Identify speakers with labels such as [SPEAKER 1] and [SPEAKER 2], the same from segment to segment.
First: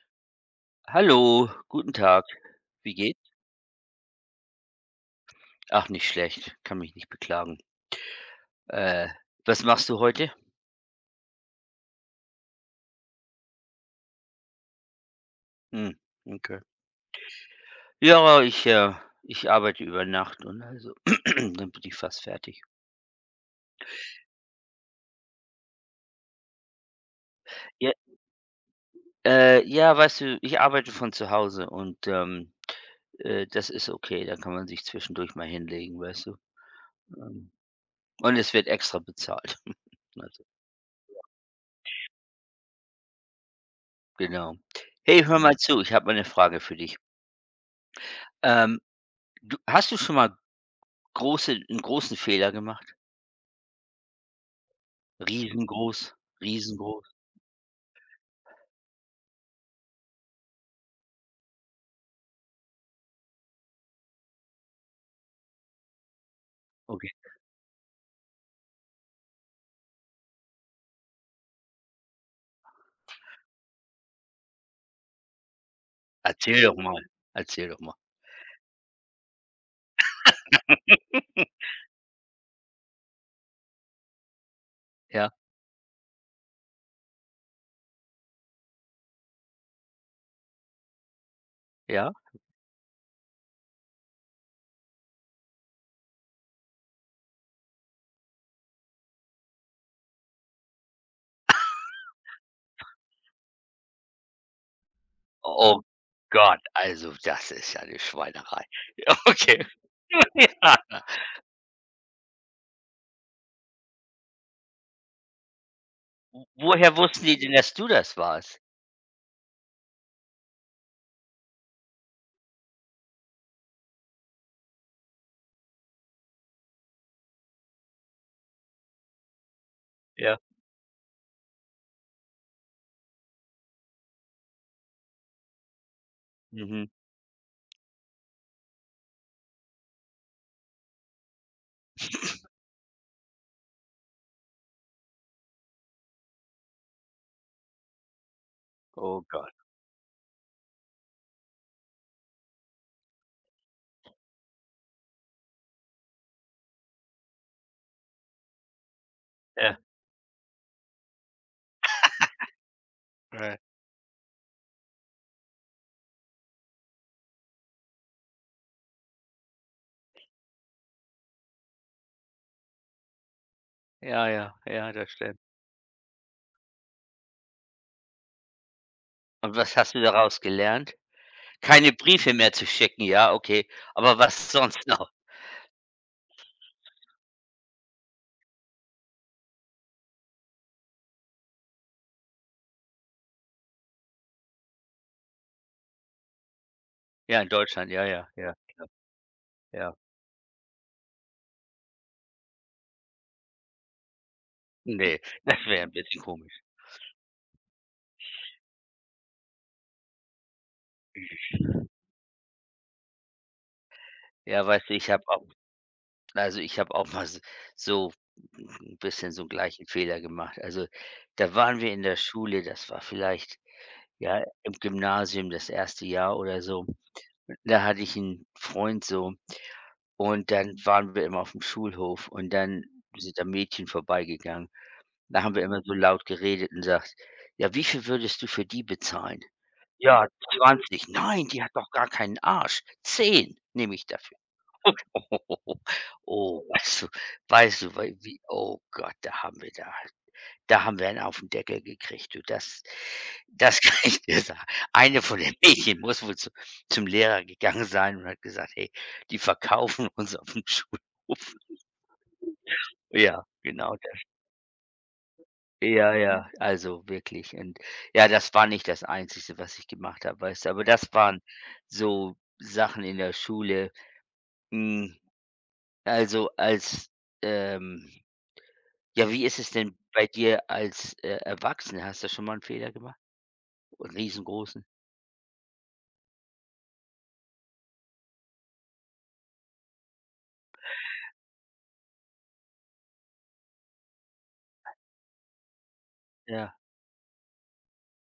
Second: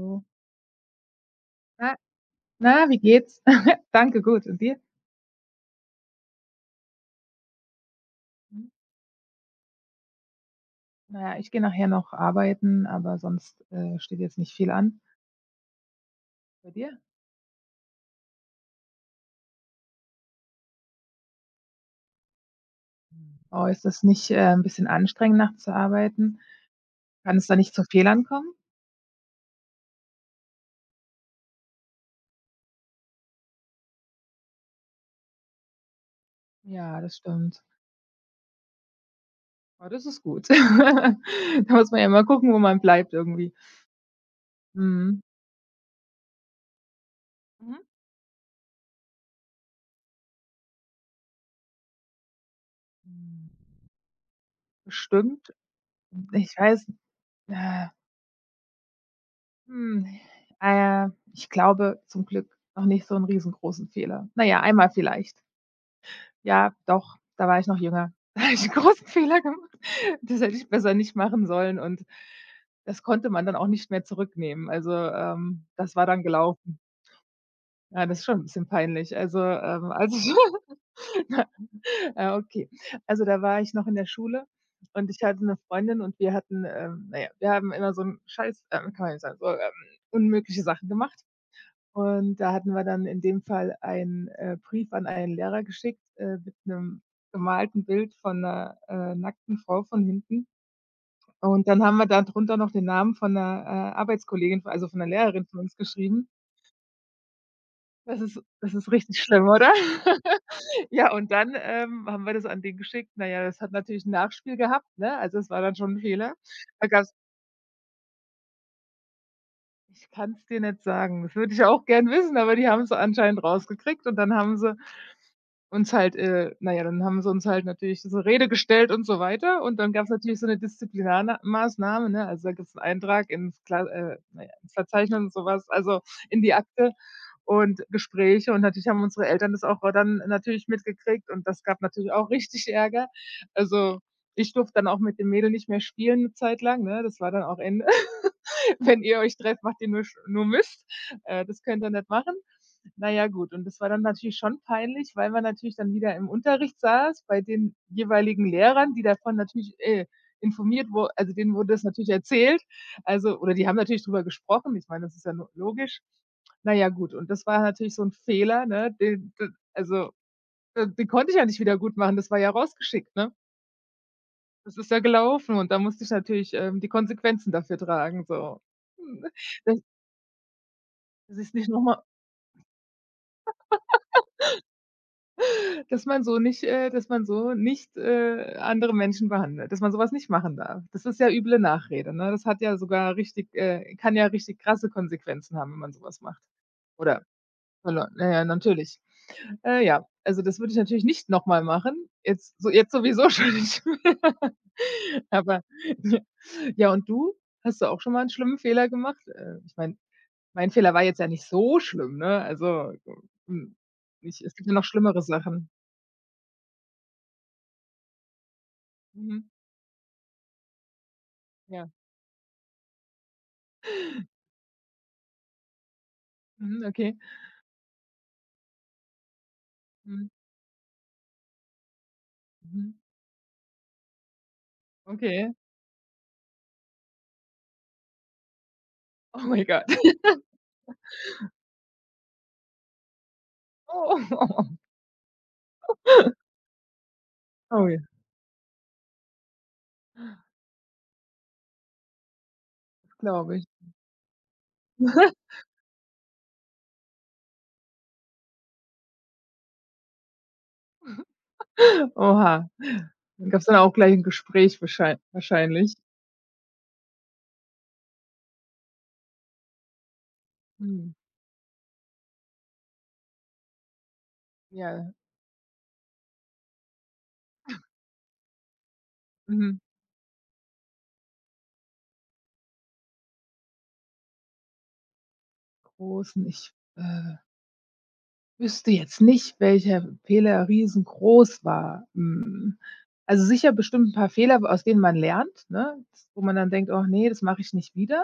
[SPEAKER 1] So:
[SPEAKER 2] Hallo, guten
[SPEAKER 1] „Na
[SPEAKER 2] Tag.
[SPEAKER 1] na,
[SPEAKER 2] Wie
[SPEAKER 1] wie
[SPEAKER 2] geht's?
[SPEAKER 1] geht's?" „Danke, gut. Und dir?"
[SPEAKER 2] Ach, nicht schlecht. Kann mich nicht beklagen.
[SPEAKER 1] „Hm,
[SPEAKER 2] Äh, Was machst du heute?
[SPEAKER 1] na ja, ich gehe nachher noch arbeiten, aber sonst, steht jetzt nicht viel an.
[SPEAKER 2] Hm, okay.
[SPEAKER 1] Bei dir?"
[SPEAKER 2] Ja, ich arbeite über Nacht und also dann bin ich fast fertig.
[SPEAKER 1] „Oh, ist das nicht, 'n bisschen anstrengend, nachts zu arbeiten? Kann es da nicht zu
[SPEAKER 2] Ja,
[SPEAKER 1] Fehlern kommen?"
[SPEAKER 2] ja, weißt du, ich arbeite von zu Hause und das ist okay. Da kann man sich zwischendurch mal hinlegen, weißt du.
[SPEAKER 1] „Ja, das
[SPEAKER 2] Ähm,
[SPEAKER 1] stimmt.
[SPEAKER 2] und es wird extra bezahlt.
[SPEAKER 1] Oh, das ist
[SPEAKER 2] Also,
[SPEAKER 1] gut." Da muss man ja immer gucken, wo man bleibt irgendwie.
[SPEAKER 2] genau.
[SPEAKER 1] Mhm.
[SPEAKER 2] Hey, hör mal zu. Ich habe mal eine Frage für dich.
[SPEAKER 1] Mhm.
[SPEAKER 2] Ähm, du, hast du schon mal einen großen Fehler gemacht?
[SPEAKER 1] Hm, Bestimmt.
[SPEAKER 2] Riesengroß,
[SPEAKER 1] Ich weiß
[SPEAKER 2] riesengroß.
[SPEAKER 1] äh, hm, äh, Ich glaube zum Glück noch nicht so einen riesengroßen Fehler. Naja, einmal vielleicht. Ja,
[SPEAKER 2] Okay.
[SPEAKER 1] doch, da war ich noch jünger. Da habe ich 'n großen Fehler gemacht. Das hätte ich besser nicht machen sollen und das konnte man dann auch nicht mehr zurücknehmen. Also, das war dann
[SPEAKER 2] Erzähl doch
[SPEAKER 1] gelaufen.
[SPEAKER 2] mal. Erzähl doch mal.
[SPEAKER 1] Ja, das ist schon 'n bisschen peinlich. Also, als ich na, ja, okay. Also, da war ich noch in der Schule und ich
[SPEAKER 2] Ja,
[SPEAKER 1] hatte 'ne Freundin und wir hatten, na ja, wir haben immer so 'n Scheiß, kann man ja nicht sagen, so, unmögliche Sachen gemacht.
[SPEAKER 2] ja?
[SPEAKER 1] Und da hatten wir dann in dem Fall einen, Brief an einen Lehrer geschickt, mit einem gemalten Bild von 'ner, nackten Frau von hinten. Und dann haben wir da drunter noch den Namen von 'ner, Arbeitskollegin, also von 'ner Lehrerin von uns
[SPEAKER 2] Oh
[SPEAKER 1] geschrieben.
[SPEAKER 2] Gott, also das ist ja 'ne
[SPEAKER 1] Das ist
[SPEAKER 2] Schweinerei.
[SPEAKER 1] das ist
[SPEAKER 2] Ja,
[SPEAKER 1] richtig schlimm,
[SPEAKER 2] okay.
[SPEAKER 1] oder?
[SPEAKER 2] Ja.
[SPEAKER 1] Ja, und dann, haben wir das an den geschickt. Na ja, das hat natürlich 'n Nachspiel gehabt, ne? Also, es war dann schon 'n Fehler.
[SPEAKER 2] W
[SPEAKER 1] Da
[SPEAKER 2] woher
[SPEAKER 1] gab's
[SPEAKER 2] wussten die denn, dass du das warst?
[SPEAKER 1] Ich kann's dir nicht sagen. Das würde ich auch gern wissen, aber die haben's anscheinend rausgekriegt und dann haben sie uns halt natürlich zur Rede gestellt und so weiter und dann gab es
[SPEAKER 2] Ja.
[SPEAKER 1] natürlich so eine Disziplinarmaßnahme, ne? Also, da gibt es einen Eintrag ins Kla na ja, ins Verzeichnis und sowas also in die
[SPEAKER 2] Mhm.
[SPEAKER 1] Akte und Gespräche und natürlich haben unsere Eltern das auch dann natürlich mitgekriegt und das gab natürlich auch richtig Ärger. Also, ich durfte dann auch mit dem Mädel nicht mehr spielen eine Zeit lang, ne? Das war dann auch Ende. „Wenn ihr
[SPEAKER 2] Oh
[SPEAKER 1] euch
[SPEAKER 2] Gott.
[SPEAKER 1] trefft, macht ihr nur sch nur Mist. Das könnt ihr nicht machen." Na ja, gut und das war dann natürlich schon peinlich, weil man natürlich dann wieder im Unterricht saß bei den jeweiligen Lehrern, die davon natürlich,
[SPEAKER 2] Ja.
[SPEAKER 1] informiert wo also, denen wurde das natürlich erzählt, also oder
[SPEAKER 2] Ja.
[SPEAKER 1] die haben natürlich drüber gesprochen. Ich meine, das ist ja lo logisch. Na ja, gut und das war natürlich so 'n Fehler, ne, den d also, d den konnte ich ja nicht wieder gutmachen, das war ja rausgeschickt, ne?
[SPEAKER 2] Ja, ja,
[SPEAKER 1] Das ist
[SPEAKER 2] ja,
[SPEAKER 1] ja
[SPEAKER 2] das stimmt.
[SPEAKER 1] gelaufen und da musste ich natürlich, die Konsequenzen dafür tragen, so. Hm,
[SPEAKER 2] Und was
[SPEAKER 1] Dass
[SPEAKER 2] hast du daraus gelernt?
[SPEAKER 1] dass ich's nicht noch
[SPEAKER 2] Keine
[SPEAKER 1] mal.
[SPEAKER 2] Briefe mehr zu schicken, ja, okay. Aber was sonst noch?
[SPEAKER 1] Dass man so nicht, andere Menschen behandelt, dass man sowas nicht machen darf. Das ist ja üble Nachrede, ne? Das hat ja sogar richtig kann ja richtig krasse Konsequenzen haben, wenn man sowas macht. Oder
[SPEAKER 2] Ja, in Deutschland, ja,
[SPEAKER 1] verlor
[SPEAKER 2] ja,
[SPEAKER 1] Na ja,
[SPEAKER 2] ja, ja,
[SPEAKER 1] natürlich.
[SPEAKER 2] ja.
[SPEAKER 1] Ja, also das würde ich natürlich nicht noch mal machen. Jetzt sowieso schon nicht mehr.
[SPEAKER 2] Ne, das
[SPEAKER 1] Aber
[SPEAKER 2] wäre 'n bisschen
[SPEAKER 1] ja.
[SPEAKER 2] komisch.
[SPEAKER 1] Ja, und du? Hast du auch schon mal einen schlimmen Fehler gemacht? Ich meine, mein Fehler war jetzt ja nicht so schlimm, ne? Also, hm, ich es
[SPEAKER 2] Ja,
[SPEAKER 1] gibt ja noch
[SPEAKER 2] weißt du, ich
[SPEAKER 1] schlimmere
[SPEAKER 2] habe auch
[SPEAKER 1] Sachen.
[SPEAKER 2] also, ich habe auch mal s so ein bisschen so einen
[SPEAKER 1] Mhm.
[SPEAKER 2] gleichen Fehler gemacht. Also, da waren
[SPEAKER 1] Ja.
[SPEAKER 2] wir in der Schule, das war vielleicht, ja, im Gymnasium das erste Jahr oder
[SPEAKER 1] Mhm,
[SPEAKER 2] so.
[SPEAKER 1] okay.
[SPEAKER 2] Da hatte ich einen Freund so
[SPEAKER 1] Mhm,
[SPEAKER 2] und dann waren wir immer auf dem Schulhof und dann
[SPEAKER 1] mhm.
[SPEAKER 2] sind da Mädchen vorbeigegangen. Da
[SPEAKER 1] Okay.
[SPEAKER 2] haben wir immer so laut geredet und sagt: „Ja, wie viel würdest du für die bezahlen?“
[SPEAKER 1] Oh mein Gott.
[SPEAKER 2] „Ja, 20. „Nein, die hat doch gar keinen Arsch. 10 nehme ich dafür.“
[SPEAKER 1] Oh.
[SPEAKER 2] Oh, weißt
[SPEAKER 1] Oh
[SPEAKER 2] du,
[SPEAKER 1] ja,
[SPEAKER 2] wei wie oh Gott, da haben wir einen auf den Deckel gekriegt, du. Das
[SPEAKER 1] glaube ich.
[SPEAKER 2] das kann ich dir sagen. Eine von den Mädchen muss wohl zu zum Lehrer gegangen sein und hat gesagt: „Hey, die verkaufen uns auf dem Schulhof.“
[SPEAKER 1] Oha.
[SPEAKER 2] Ja,
[SPEAKER 1] Dann gab's dann auch
[SPEAKER 2] genau
[SPEAKER 1] gleich
[SPEAKER 2] das.
[SPEAKER 1] 'n Gespräch wahrscheinlich.
[SPEAKER 2] Ja, ja, also wirklich. Und ja, das war nicht das Einzige, was ich gemacht habe, weißt du? Aber das
[SPEAKER 1] Mhm.
[SPEAKER 2] waren so Sachen in der Schule.
[SPEAKER 1] Ja.
[SPEAKER 2] Hm, also als, ähm Ja, wie ist es
[SPEAKER 1] Mhm.
[SPEAKER 2] denn bei dir als, Erwachsener? Hast du schon mal einen Fehler gemacht? Einen Riesengroßen?
[SPEAKER 1] Großen ich, wüsste jetzt nicht, welcher Fehler riesengroß war. Also sicher bestimmt 'n paar Fehler, aus denen man lernt, ne? Wo man dann
[SPEAKER 2] Ja.
[SPEAKER 1] denkt: „Och ne, das mache ich nicht wieder."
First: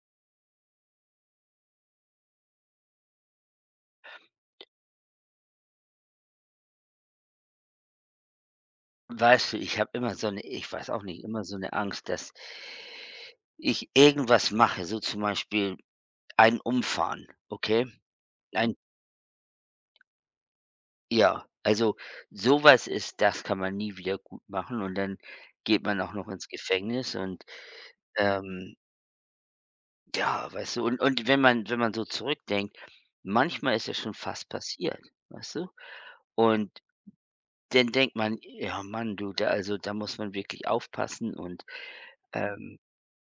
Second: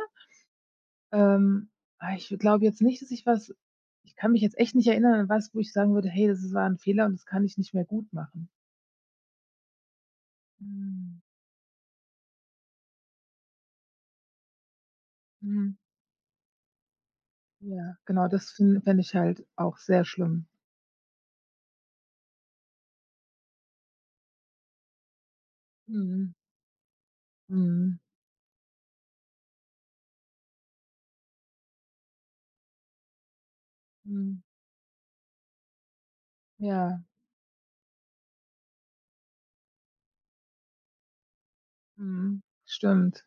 [SPEAKER 1] Ähm, ich glaube jetzt nicht, dass ich was ich kann mich jetzt echt nicht erinnern an was, wo ich sagen würde: „Hey, das war 'n Fehler und das kann ich nicht mehr gut machen."
[SPEAKER 2] Weißt du, ich habe immer so eine, ich weiß auch
[SPEAKER 1] Mhm.
[SPEAKER 2] nicht, immer so eine Angst, dass ich irgendwas mache, so zum Beispiel
[SPEAKER 1] Mhm.
[SPEAKER 2] ein umfahren, okay?
[SPEAKER 1] Ja, genau, das
[SPEAKER 2] Ein
[SPEAKER 1] fin fände ich halt auch sehr schlimm.
[SPEAKER 2] Ja, also sowas ist das kann man nie wieder gut machen und dann geht man auch noch
[SPEAKER 1] Mhm.
[SPEAKER 2] ins Gefängnis und,
[SPEAKER 1] Mhm.
[SPEAKER 2] ähm, ja, weißt du, und wenn man so zurückdenkt, manchmal ist ja schon
[SPEAKER 1] Mhm.
[SPEAKER 2] fast passiert, weißt du? Und
[SPEAKER 1] Ja.
[SPEAKER 2] dann denkt man: „Ja Mann, du, da also, da muss man wirklich aufpassen“ und,
[SPEAKER 1] Mhm.
[SPEAKER 2] ähm
[SPEAKER 1] Stimmt.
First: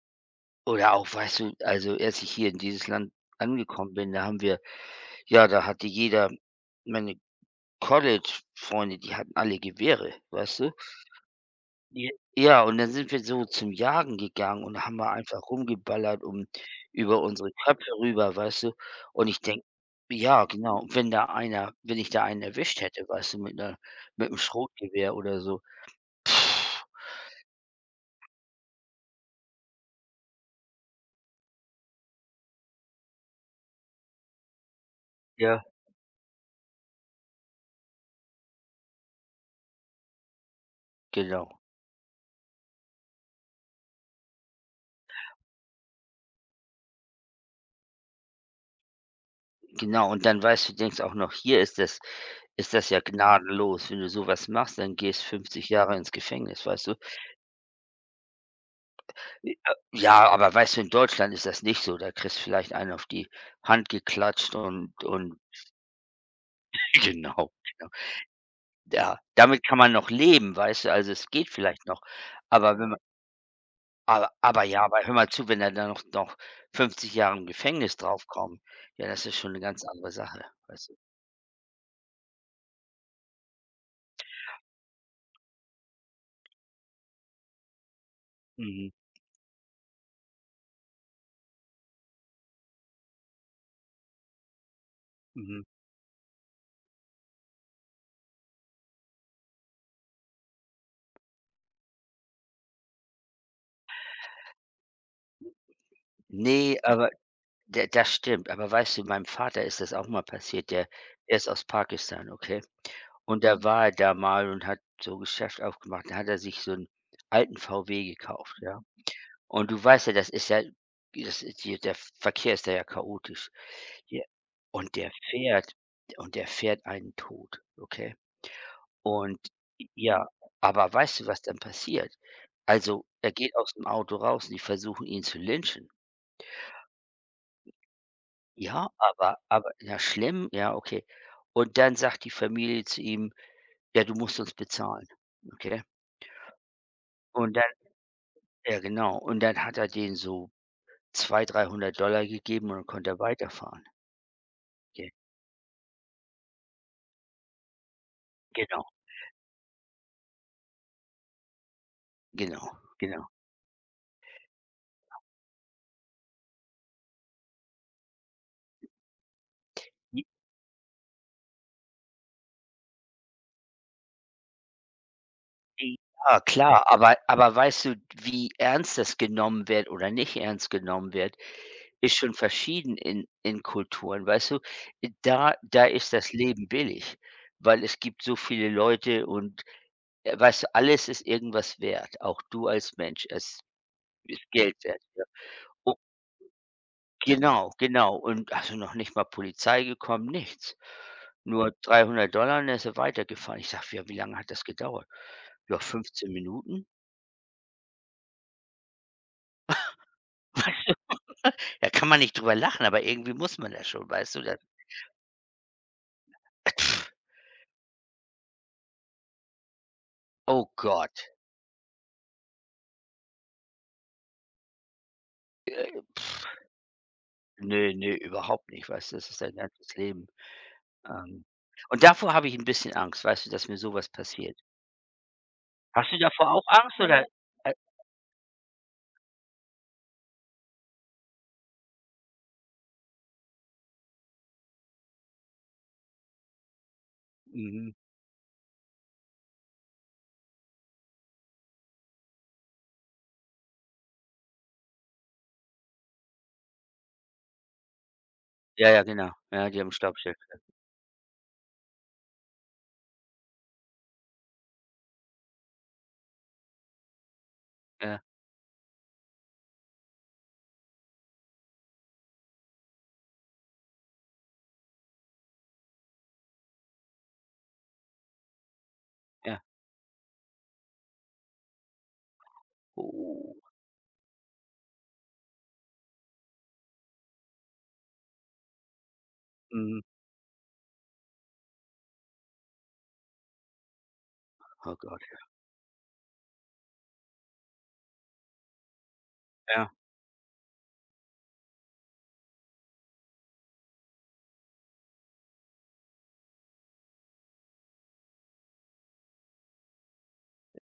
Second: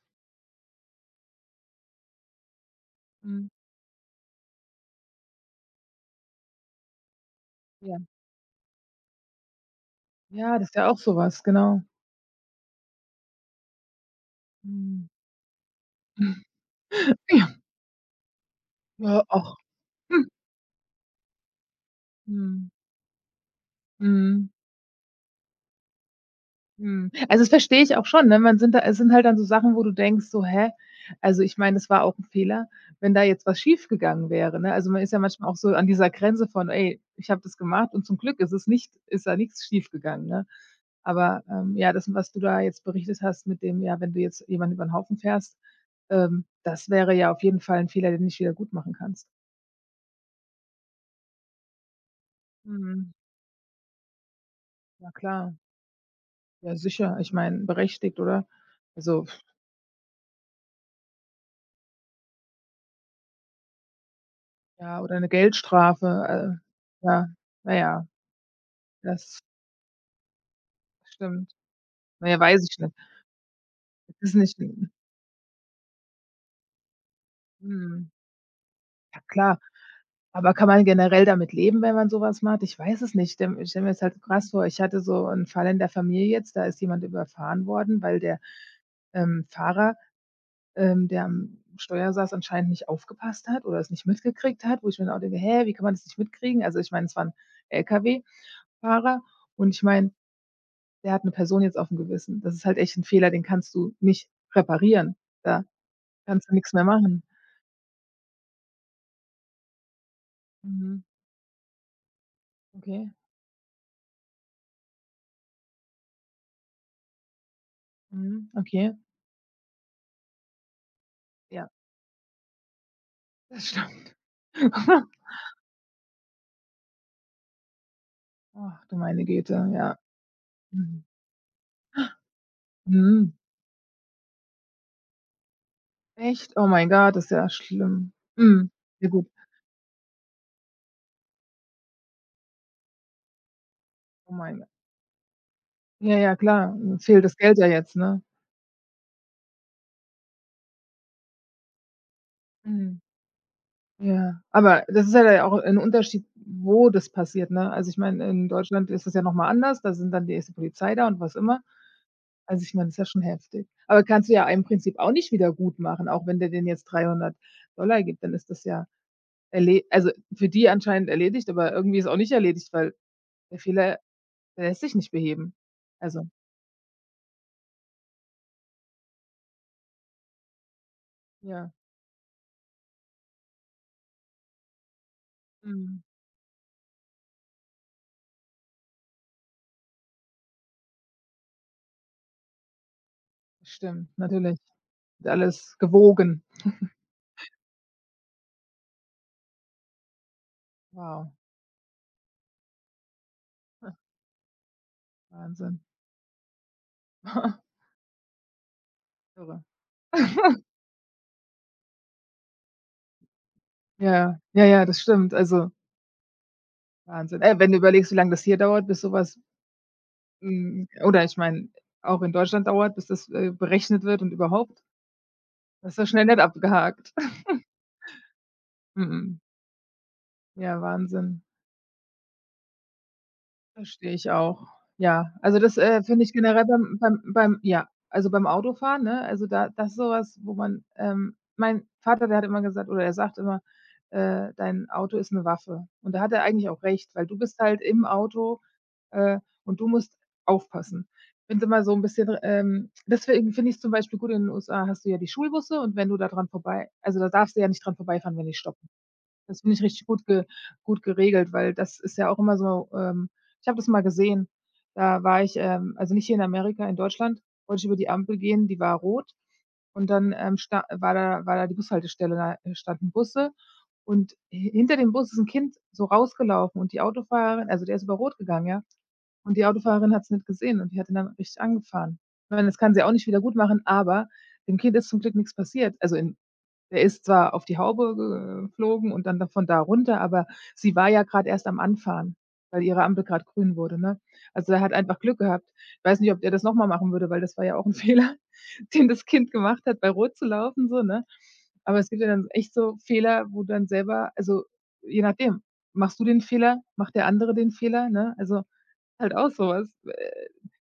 [SPEAKER 2] oder auch, weißt du also, als ich hier in dieses Land
[SPEAKER 1] Mhm.
[SPEAKER 2] angekommen bin, da haben wir ja, da hatte jeder meine
[SPEAKER 1] Ja.
[SPEAKER 2] College-Freunde, die hatten alle Gewehre,
[SPEAKER 1] Ja,
[SPEAKER 2] weißt
[SPEAKER 1] das
[SPEAKER 2] du?
[SPEAKER 1] ist ja auch so was, genau.
[SPEAKER 2] J Ja, und dann sind wir so zum Jagen gegangen und haben
[SPEAKER 1] Mhm.
[SPEAKER 2] wir einfach rumgeballert um über
[SPEAKER 1] Ja,
[SPEAKER 2] unsere Köpfe rüber, weißt du?
[SPEAKER 1] ja,
[SPEAKER 2] Und ich
[SPEAKER 1] ach.
[SPEAKER 2] denke
[SPEAKER 1] Hm.
[SPEAKER 2] ja, genau, und wenn ich da einen
[SPEAKER 1] Mhm.
[SPEAKER 2] erwischt hätte, weißt du, mit 'm
[SPEAKER 1] Mhm.
[SPEAKER 2] Schrotgewehr oder so, pff,
[SPEAKER 1] Mhm. Also, das verstehe ich auch schon, ne? Man sind da es sind halt dann so Sachen, wo du denkst so: „Hä?" Also, ich meine, das war auch 'n Fehler, wenn da jetzt was schiefgegangen wäre, ne? Also, man ist ja manchmal auch
[SPEAKER 2] ja.
[SPEAKER 1] so an dieser Grenze von: „Ey, ich habe das gemacht und zum Glück ist es nicht ist da nix schiefgegangen", ne? Aber,
[SPEAKER 2] Genau,
[SPEAKER 1] ja, das, was du da jetzt berichtet hast mit dem ja, wenn du jetzt jemanden über 'n Haufen fährst, das wäre ja auf jeden Fall 'n Fehler, den du nicht wiedergutmachen kannst.
[SPEAKER 2] genau. Und dann weißt du denkst auch noch, hier ist das ja
[SPEAKER 1] Mhm.
[SPEAKER 2] gnadenlos. Wenn du so was machst, dann
[SPEAKER 1] Ja
[SPEAKER 2] gehst
[SPEAKER 1] klar.
[SPEAKER 2] 50 Jahre ins Gefängnis,
[SPEAKER 1] Ja,
[SPEAKER 2] weißt du?
[SPEAKER 1] sicher. Ich meine, berechtigt, oder? Also.
[SPEAKER 2] J Ja, aber weißt du, in Deutschland ist das nicht so. Da kriegst vielleicht einen auf die Hand geklatscht und
[SPEAKER 1] Ja, oder 'ne Geldstrafe, ja.
[SPEAKER 2] genau,
[SPEAKER 1] Na
[SPEAKER 2] genau.
[SPEAKER 1] ja,
[SPEAKER 2] Ja,
[SPEAKER 1] das
[SPEAKER 2] damit kann man noch leben, weißt du? Also, es geht
[SPEAKER 1] stimmt.
[SPEAKER 2] vielleicht noch.
[SPEAKER 1] Na ja, weiß
[SPEAKER 2] Aber
[SPEAKER 1] ich
[SPEAKER 2] wenn
[SPEAKER 1] nicht.
[SPEAKER 2] man
[SPEAKER 1] Es
[SPEAKER 2] aber
[SPEAKER 1] ist nicht
[SPEAKER 2] aber ja, aber hör mal zu, wenn er dann noch 50 Jahre im Gefängnis
[SPEAKER 1] mhm,
[SPEAKER 2] draufkommen, ja,
[SPEAKER 1] ja
[SPEAKER 2] das ist schon eine
[SPEAKER 1] klar.
[SPEAKER 2] ganz andere Sache,
[SPEAKER 1] Aber kann man
[SPEAKER 2] weißt du?
[SPEAKER 1] generell damit leben, wenn man so was macht? Ich weiß es nicht. Stelle ich stelle mir das halt so krass vor. Ich hatte so 'n Fall in der Familie jetzt, da ist jemand überfahren worden, weil der,
[SPEAKER 2] Mhm,
[SPEAKER 1] Fahrer, der am Steuer saß, anscheinend nicht aufgepasst hat oder es nicht mitgekriegt hat, wo ich mir dann auch denke:
[SPEAKER 2] mhm.
[SPEAKER 1] „Hä, wie kann man das nicht mitkriegen?" Also, ich meine, es war 'n Lkw-Fahrer und ich meine, der hat 'ne Person jetzt aufm Gewissen. Das ist halt echt 'n Fehler, den kannst du nicht reparieren. Da kannst du nix
[SPEAKER 2] Ne,
[SPEAKER 1] mehr
[SPEAKER 2] aber
[SPEAKER 1] machen.
[SPEAKER 2] D das stimmt, aber weißt du, meinem Vater ist das auch mal passiert. Der
[SPEAKER 1] Mhm.
[SPEAKER 2] der ist aus Pakistan, okay?
[SPEAKER 1] Okay.
[SPEAKER 2] Und da, Mhm, war er da mal und hat so Geschäft aufgemacht. Da hat er sich so einen alten VW
[SPEAKER 1] Mhm.
[SPEAKER 2] gekauft, ja?
[SPEAKER 1] Okay.
[SPEAKER 2] Und du weißt ja das ist
[SPEAKER 1] Ja,
[SPEAKER 2] hier der Verkehr ist da ja chaotisch.
[SPEAKER 1] das stimmt.
[SPEAKER 2] Ja, und der fährt einen tot, okay?
[SPEAKER 1] Ach du meine
[SPEAKER 2] Und
[SPEAKER 1] Güte, ja.
[SPEAKER 2] ja, aber
[SPEAKER 1] Mhm.
[SPEAKER 2] weißt du, was dann passiert? Also, er
[SPEAKER 1] Mhm.
[SPEAKER 2] geht aus dem Auto raus und die versuchen ihn zu lynchen.
[SPEAKER 1] Echt? Oh mein Gott, das ist ja schlimm. Mhm.
[SPEAKER 2] Ja,
[SPEAKER 1] Ja gut.
[SPEAKER 2] aber ja, schlimm, ja, okay. Und dann sagt die Familie zu ihm: „Ja, du
[SPEAKER 1] Oh
[SPEAKER 2] musst uns
[SPEAKER 1] mein Gott.
[SPEAKER 2] bezahlen.“ Okay?
[SPEAKER 1] Ja, ja, klar, fehlt das
[SPEAKER 2] Und
[SPEAKER 1] Geld ja
[SPEAKER 2] dann
[SPEAKER 1] jetzt, ne?
[SPEAKER 2] ja genau, und dann hat er denen so 200, 300 Dollar gegeben und dann
[SPEAKER 1] Mhm.
[SPEAKER 2] konnte er weiterfahren.
[SPEAKER 1] Ja, aber das
[SPEAKER 2] Ge
[SPEAKER 1] ist ja dann auch 'n Unterschied, wo das passiert, ne? Also, ich meine, in
[SPEAKER 2] Genau,
[SPEAKER 1] Deutschland ist das ja noch mal anders, da sind dann da ist die Polizei da und was immer.
[SPEAKER 2] genau,
[SPEAKER 1] Also, ich meine, das ist ja schon
[SPEAKER 2] genau.
[SPEAKER 1] heftig. Aber kannst du ja im Prinzip auch nicht wieder gut machen, auch wenn der denen jetzt 300 gibt, dann ist das ja erle also,
[SPEAKER 2] J
[SPEAKER 1] für die anscheinend erledigt, aber irgendwie ist auch nicht erledigt, weil der Fehler, der lässt sich nicht beheben.
[SPEAKER 2] j
[SPEAKER 1] Also,
[SPEAKER 2] Ja, klar, aber weißt du, wie ernst das genommen wird oder nicht ernst genommen wird,
[SPEAKER 1] ja,
[SPEAKER 2] ist schon verschieden in Kulturen, weißt du? Da
[SPEAKER 1] mhm,
[SPEAKER 2] ist das Leben billig, weil es gibt so viele Leute und weißt du, alles ist irgendwas wert, auch du als Mensch. Es
[SPEAKER 1] stimmt,
[SPEAKER 2] ist
[SPEAKER 1] natürlich.
[SPEAKER 2] Geld wert, ja.
[SPEAKER 1] Wird alles
[SPEAKER 2] O
[SPEAKER 1] gewogen.
[SPEAKER 2] Genau, genau. Und also noch nicht mal Polizei gekommen, nichts.
[SPEAKER 1] Wow.
[SPEAKER 2] Nur 300 und er weitergefahren. Ich sage:
[SPEAKER 1] Ja,
[SPEAKER 2] „Ja, wie lange hat das gedauert?“ „Ja,
[SPEAKER 1] Wahnsinn.
[SPEAKER 2] 15 Minuten.“
[SPEAKER 1] Irre.
[SPEAKER 2] Da kann man nicht drüber lachen, aber irgendwie muss man das schon, weißt
[SPEAKER 1] Ja,
[SPEAKER 2] du? Das?
[SPEAKER 1] ja, ja, das stimmt. Also, Wahnsinn. Ey, wenn du überlegst, wie lange das hier dauert, bis sowas
[SPEAKER 2] Oh
[SPEAKER 1] oder
[SPEAKER 2] Gott,
[SPEAKER 1] ich meine, auch in Deutschland dauert, bis das, berechnet wird und überhaupt. Das
[SPEAKER 2] äh,
[SPEAKER 1] war schnell nett abgehakt.
[SPEAKER 2] ne, ne, überhaupt nicht, weißt du? Das
[SPEAKER 1] Mhm.
[SPEAKER 2] ist dein ganzes Leben.
[SPEAKER 1] Ja, Wahnsinn.
[SPEAKER 2] Ähm, und davor habe ich ein bisschen Angst, weißt du, dass mir sowas
[SPEAKER 1] Verstehe ich
[SPEAKER 2] passiert.
[SPEAKER 1] auch. Ja, also das,
[SPEAKER 2] Hast du
[SPEAKER 1] finde ich
[SPEAKER 2] davor auch
[SPEAKER 1] generell
[SPEAKER 2] Angst oder? Äh,
[SPEAKER 1] beim Autofahren, ne? Also da das ist so wo man mein Vater, der hat immer gesagt oder er sagt immer, „Dein Auto ist eine Waffe." Und da hat er eigentlich auch recht, weil du bist halt
[SPEAKER 2] mhm.
[SPEAKER 1] im Auto, äh, und du musst aufpassen. Ich finde immer so ein bisschen, Deswegen finde ich's zum Beispiel gut, in den USA hast du ja die Schulbusse und wenn du da dran vorbei also da darfst du ja nicht dran vorbeifahren, wenn die
[SPEAKER 2] Ja,
[SPEAKER 1] stoppen.
[SPEAKER 2] ja, genau.
[SPEAKER 1] Das
[SPEAKER 2] Ja,
[SPEAKER 1] finde
[SPEAKER 2] die
[SPEAKER 1] ich
[SPEAKER 2] haben
[SPEAKER 1] richtig gut
[SPEAKER 2] Stabschild.
[SPEAKER 1] ge gut geregelt, weil das ist ja auch immer so, ich habe das mal gesehen, da war ich, also nicht hier in Amerika, in Deutschland, wollte ich über die
[SPEAKER 2] Ja,
[SPEAKER 1] Ampel gehen, die war rot und dann, sta war da die Bushaltestelle, da standen Busse und hi hinter dem Bus ist 'n Kind so rausgelaufen und die Autofahrerin also der ist über rot gegangen, ja, und
[SPEAKER 2] ja.
[SPEAKER 1] die Autofahrerin hat's nicht gesehen und die hat ihn dann richtig angefahren. Ich meine, das kann sie auch nicht wieder
[SPEAKER 2] Oh,
[SPEAKER 1] gutmachen, aber dem Kind ist zum Glück nix passiert, also in der ist zwar auf die Haube ge geflogen und dann da von da
[SPEAKER 2] mhm.
[SPEAKER 1] runter, aber sie war ja grad erst am Anfahren, weil ihre Ampel grad grün wurde, ne? Also, er hat
[SPEAKER 2] Oh
[SPEAKER 1] einfach
[SPEAKER 2] Gott.
[SPEAKER 1] Glück gehabt. Ich weiß nicht, ob der das noch mal machen würde, weil das war ja auch 'n Fehler, den das Kind gemacht
[SPEAKER 2] Ja,
[SPEAKER 1] hat, bei Rot zu laufen, so, ne? Aber es gibt ja dann echt so Fehler, wo du dann selber also, je nachdem, machst du den Fehler, macht der andere den Fehler, ne? Also, halt auch so was.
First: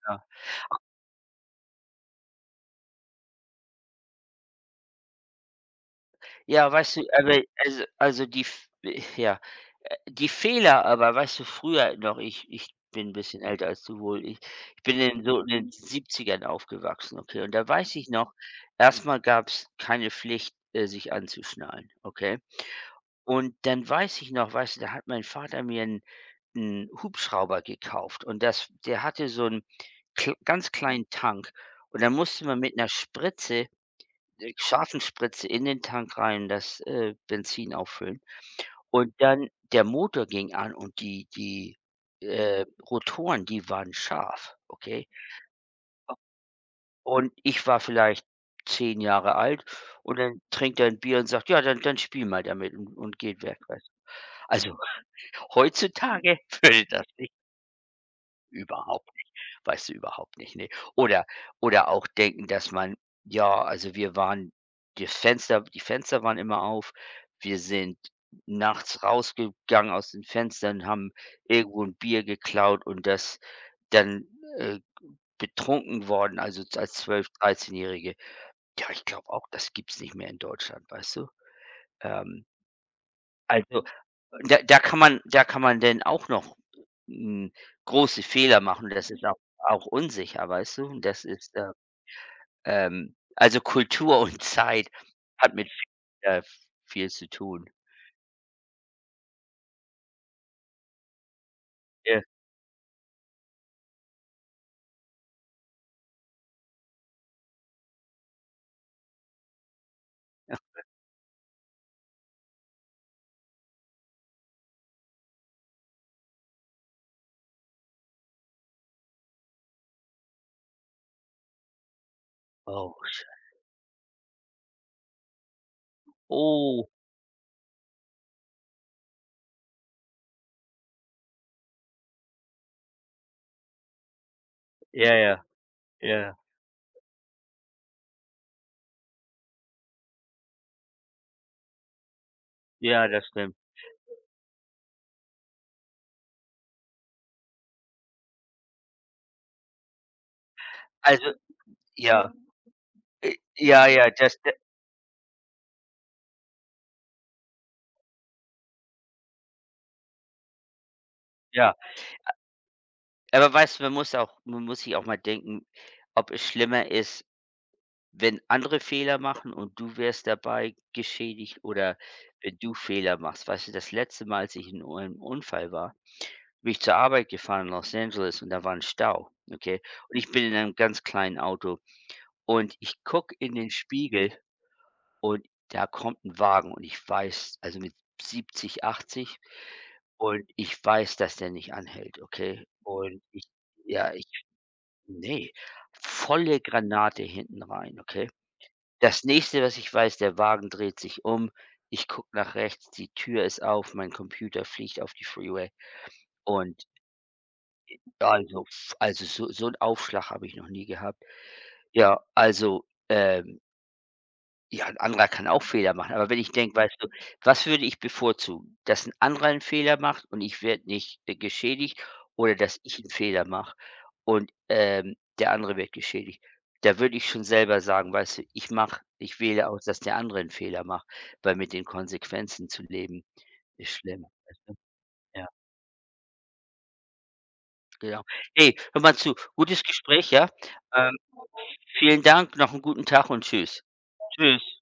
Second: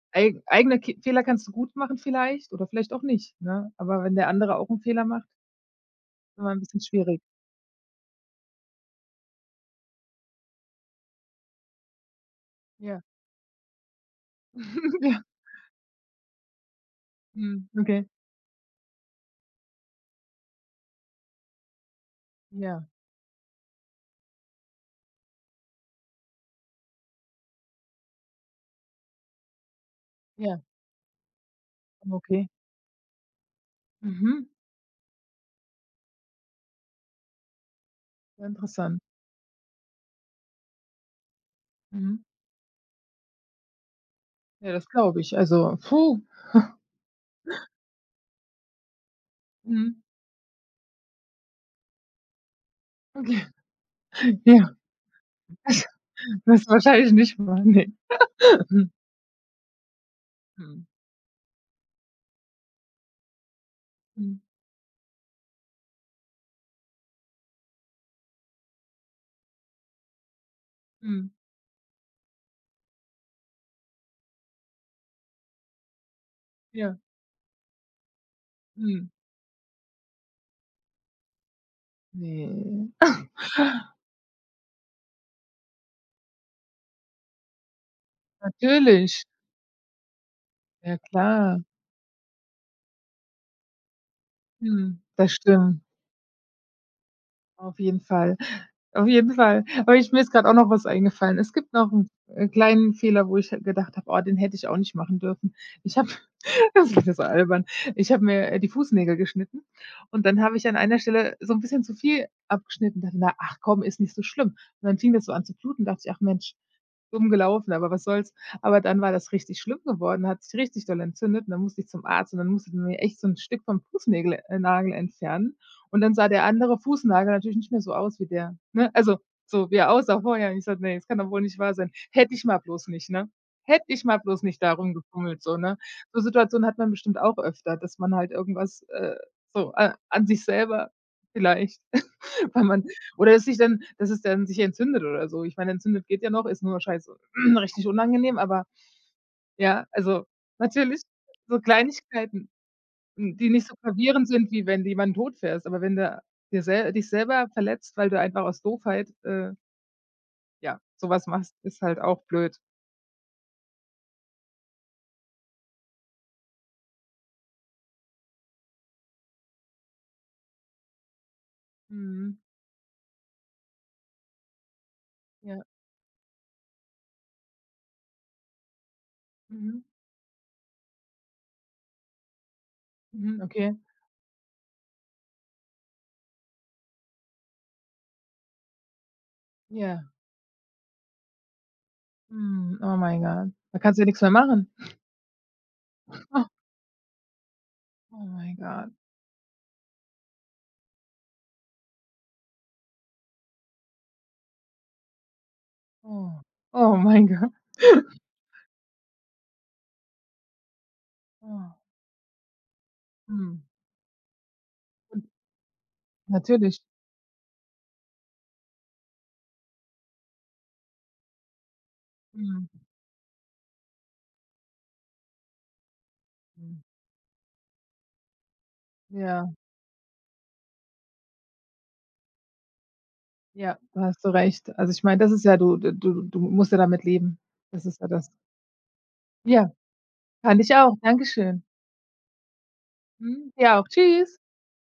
[SPEAKER 2] ja.
[SPEAKER 1] eigene Ki Fehler kannst du gut machen vielleicht oder vielleicht auch nicht, ne? Aber wenn der andere auch 'n Fehler macht, ist immer 'n
[SPEAKER 2] Ja,
[SPEAKER 1] bisschen
[SPEAKER 2] weißt du,
[SPEAKER 1] schwierig.
[SPEAKER 2] aber also die F ja, die Fehler aber, weißt du, früher noch ich
[SPEAKER 1] Ja.
[SPEAKER 2] bin ein bisschen älter als du wohl. Ich bin
[SPEAKER 1] Ja.
[SPEAKER 2] in so in den 70ern aufgewachsen, okay? Und da
[SPEAKER 1] Mhm.
[SPEAKER 2] weiß
[SPEAKER 1] Okay.
[SPEAKER 2] ich noch, Erstmal mal gab's keine Pflicht, sich anzuschnallen, okay?
[SPEAKER 1] Ja,
[SPEAKER 2] Und dann weiß ich noch, weißt du, da hat mein Vater mir 'n Hubschrauber gekauft und das der hatte so 'n kl
[SPEAKER 1] ja,
[SPEAKER 2] ganz kleinen Tank und da musste
[SPEAKER 1] okay.
[SPEAKER 2] man mit 'ner Spritze,
[SPEAKER 1] Mhm.
[SPEAKER 2] scharfen Spritze in den Tank rein das, Benzin auffüllen
[SPEAKER 1] Sehr interessant.
[SPEAKER 2] und dann der Motor ging an und die
[SPEAKER 1] Mhm.
[SPEAKER 2] äh, Rotoren, die waren scharf,
[SPEAKER 1] Ja, das
[SPEAKER 2] okay?
[SPEAKER 1] glaube ich. Also, puh.
[SPEAKER 2] Und ich war vielleicht 10 Jahre alt
[SPEAKER 1] Mhm.
[SPEAKER 2] und dann trinkt er 'n Bier und sagt: „Ja, dann spiel mal damit“ und geht
[SPEAKER 1] Okay.
[SPEAKER 2] weg, weißt du?
[SPEAKER 1] Ja,
[SPEAKER 2] Also, heutzutage
[SPEAKER 1] das
[SPEAKER 2] würde das
[SPEAKER 1] wahrscheinlich
[SPEAKER 2] nicht
[SPEAKER 1] nicht mal, ne. Mhm.
[SPEAKER 2] überhaupt. Weißt du, überhaupt nicht, ne?
[SPEAKER 1] Mhm.
[SPEAKER 2] Oder auch denken, dass man ja, also wir
[SPEAKER 1] Mhm.
[SPEAKER 2] waren, die Fenster waren immer auf. Wir sind nachts rausgegangen aus den Fenstern, haben
[SPEAKER 1] Mhm.
[SPEAKER 2] irgendwo ein Bier geklaut und das dann, äh, betrunken worden, also z als
[SPEAKER 1] Ja.
[SPEAKER 2] 12, 13-Jährige. Ja, ich
[SPEAKER 1] Mhm.
[SPEAKER 2] glaube auch, das gibt's nicht mehr in Deutschland, weißt du? Ähm,
[SPEAKER 1] Ne.
[SPEAKER 2] also da kann man denn auch noch, hm, große Fehler machen. Das ist
[SPEAKER 1] Natürlich.
[SPEAKER 2] auch unsicher, weißt du?
[SPEAKER 1] Ja
[SPEAKER 2] Und
[SPEAKER 1] klar.
[SPEAKER 2] also Kultur und Zeit
[SPEAKER 1] Mhm. Das
[SPEAKER 2] hat mit,
[SPEAKER 1] stimmt.
[SPEAKER 2] äh, viel zu tun.
[SPEAKER 1] Auf jeden Fall. Auf jeden Fall. Aber ich mir ist gerade auch noch was eingefallen. Es gibt noch einen
[SPEAKER 2] Ja.
[SPEAKER 1] kleinen Fehler, wo ich halt gedacht habe: „Oh, den hätte ich auch nicht machen dürfen." Ich habe Das war so albern. Ich habe mir, die Fußnägel geschnitten und dann habe ich an einer Stelle so 'n bisschen zu viel abgeschnitten. Dachte: „Na, ach komm, ist nicht so schlimm." Und dann fing das so an zu bluten, dachte ich: „Ach Mensch, dumm gelaufen, aber was soll's." Aber dann war das richtig schlimm geworden, hat sich richtig doll entzündet und dann musste ich zum Arzt und dann musste man
[SPEAKER 2] Oh.
[SPEAKER 1] mir echt so 'n Stück vom Fußnägel Nagel entfernen und dann sah der andere
[SPEAKER 2] Oh,
[SPEAKER 1] Fußnagel natürlich nicht mehr so aus wie der, ne? Also, so wie er aussah vorher. Und ich so: „Ne, das kann doch wohl nicht wahr sein. Hätte ich mal bloß nicht, ne? Hätte ich mal bloß nicht da
[SPEAKER 2] ja, ja,
[SPEAKER 1] rumgefummelt", so, ne? So
[SPEAKER 2] ja.
[SPEAKER 1] Situationen hat man bestimmt auch öfter, dass man halt irgendwas, so, a an sich selber vielleicht. Weil man
[SPEAKER 2] Ja, das
[SPEAKER 1] oder dass
[SPEAKER 2] stimmt.
[SPEAKER 1] sich dann dass es dann sich entzündet oder so. Ich meine, entzündet geht ja noch, ist nur scheiße richtig unangenehm, aber ja, also natürlich
[SPEAKER 2] Also,
[SPEAKER 1] so
[SPEAKER 2] ja,
[SPEAKER 1] Kleinigkeiten, die nicht so
[SPEAKER 2] ja, ja,
[SPEAKER 1] gravierend
[SPEAKER 2] das d
[SPEAKER 1] sind, wie wenn jemand totfährst. Aber wenn du dir sel dich selber verletzt, weil du einfach aus Doofheit, ja, so was machst,
[SPEAKER 2] ja.
[SPEAKER 1] ist halt auch blöd.
[SPEAKER 2] Aber weißt du, man muss sich auch mal denken, ob es schlimmer ist, wenn andere Fehler machen und du wärst dabei geschädigt oder
[SPEAKER 1] Mhm.
[SPEAKER 2] wenn du Fehler machst. Weißt du, das letzte Mal, als ich in einem
[SPEAKER 1] Ja.
[SPEAKER 2] Unfall war, bin ich zur Arbeit gefahren in Los Angeles und da war ein Stau, okay?
[SPEAKER 1] Mhm.
[SPEAKER 2] Und ich bin in einem ganz kleinen Auto. Und ich gucke
[SPEAKER 1] Mhm.
[SPEAKER 2] in den
[SPEAKER 1] Okay.
[SPEAKER 2] Spiegel und da kommt ein Wagen und ich weiß also, mit 70, 80
[SPEAKER 1] Ja.
[SPEAKER 2] und ich weiß, dass der nicht anhält, okay?
[SPEAKER 1] Mhm. Oh
[SPEAKER 2] Und
[SPEAKER 1] mein
[SPEAKER 2] ich
[SPEAKER 1] Gott. Da kannst du ja
[SPEAKER 2] ja,
[SPEAKER 1] nix
[SPEAKER 2] ich
[SPEAKER 1] mehr machen.
[SPEAKER 2] ne,
[SPEAKER 1] Oh
[SPEAKER 2] volle Granate hinten rein,
[SPEAKER 1] oh
[SPEAKER 2] okay?
[SPEAKER 1] mein Gott.
[SPEAKER 2] Das Nächste, was ich weiß, der Wagen dreht sich um. Ich gucke nach rechts, die Tür ist auf, mein Computer fliegt auf die Freeway
[SPEAKER 1] Oh.
[SPEAKER 2] und
[SPEAKER 1] Oh mein Gott.
[SPEAKER 2] also, f also, so so 'n Aufschlag habe ich noch nie gehabt.
[SPEAKER 1] Oh.
[SPEAKER 2] Ja, also,
[SPEAKER 1] Mhm.
[SPEAKER 2] ja, ein
[SPEAKER 1] Und
[SPEAKER 2] anderer kann auch Fehler machen, aber wenn ich denke,
[SPEAKER 1] natürlich
[SPEAKER 2] weißt du, was würde ich bevorzugen? Dass ein anderer einen Fehler macht und ich werde nicht, geschädigt oder
[SPEAKER 1] Mhm.
[SPEAKER 2] dass ich einen Fehler mache und, der andere wird geschädigt.
[SPEAKER 1] Mhm.
[SPEAKER 2] Da würde ich schon selber sagen, weißt du, ich
[SPEAKER 1] Ja,
[SPEAKER 2] wähle aus, dass der andere einen Fehler macht, weil mit den Konsequenzen zu leben
[SPEAKER 1] ja,
[SPEAKER 2] ist
[SPEAKER 1] da hast
[SPEAKER 2] schlimm,
[SPEAKER 1] du
[SPEAKER 2] weißt du?
[SPEAKER 1] recht. Also, ich meine, das ist
[SPEAKER 2] Ja,
[SPEAKER 1] ja du musst ja damit leben. Das ist ja
[SPEAKER 2] genau.
[SPEAKER 1] das.
[SPEAKER 2] Hey, hör mal zu,
[SPEAKER 1] Ja,
[SPEAKER 2] gutes Gespräch, ja?
[SPEAKER 1] fand ich auch.
[SPEAKER 2] Ähm,
[SPEAKER 1] Dankeschön.
[SPEAKER 2] Vielen Dank, noch einen guten Tag und
[SPEAKER 1] Mhm, dir
[SPEAKER 2] tschüss.
[SPEAKER 1] auch. Tschüss.
[SPEAKER 2] Tschüss.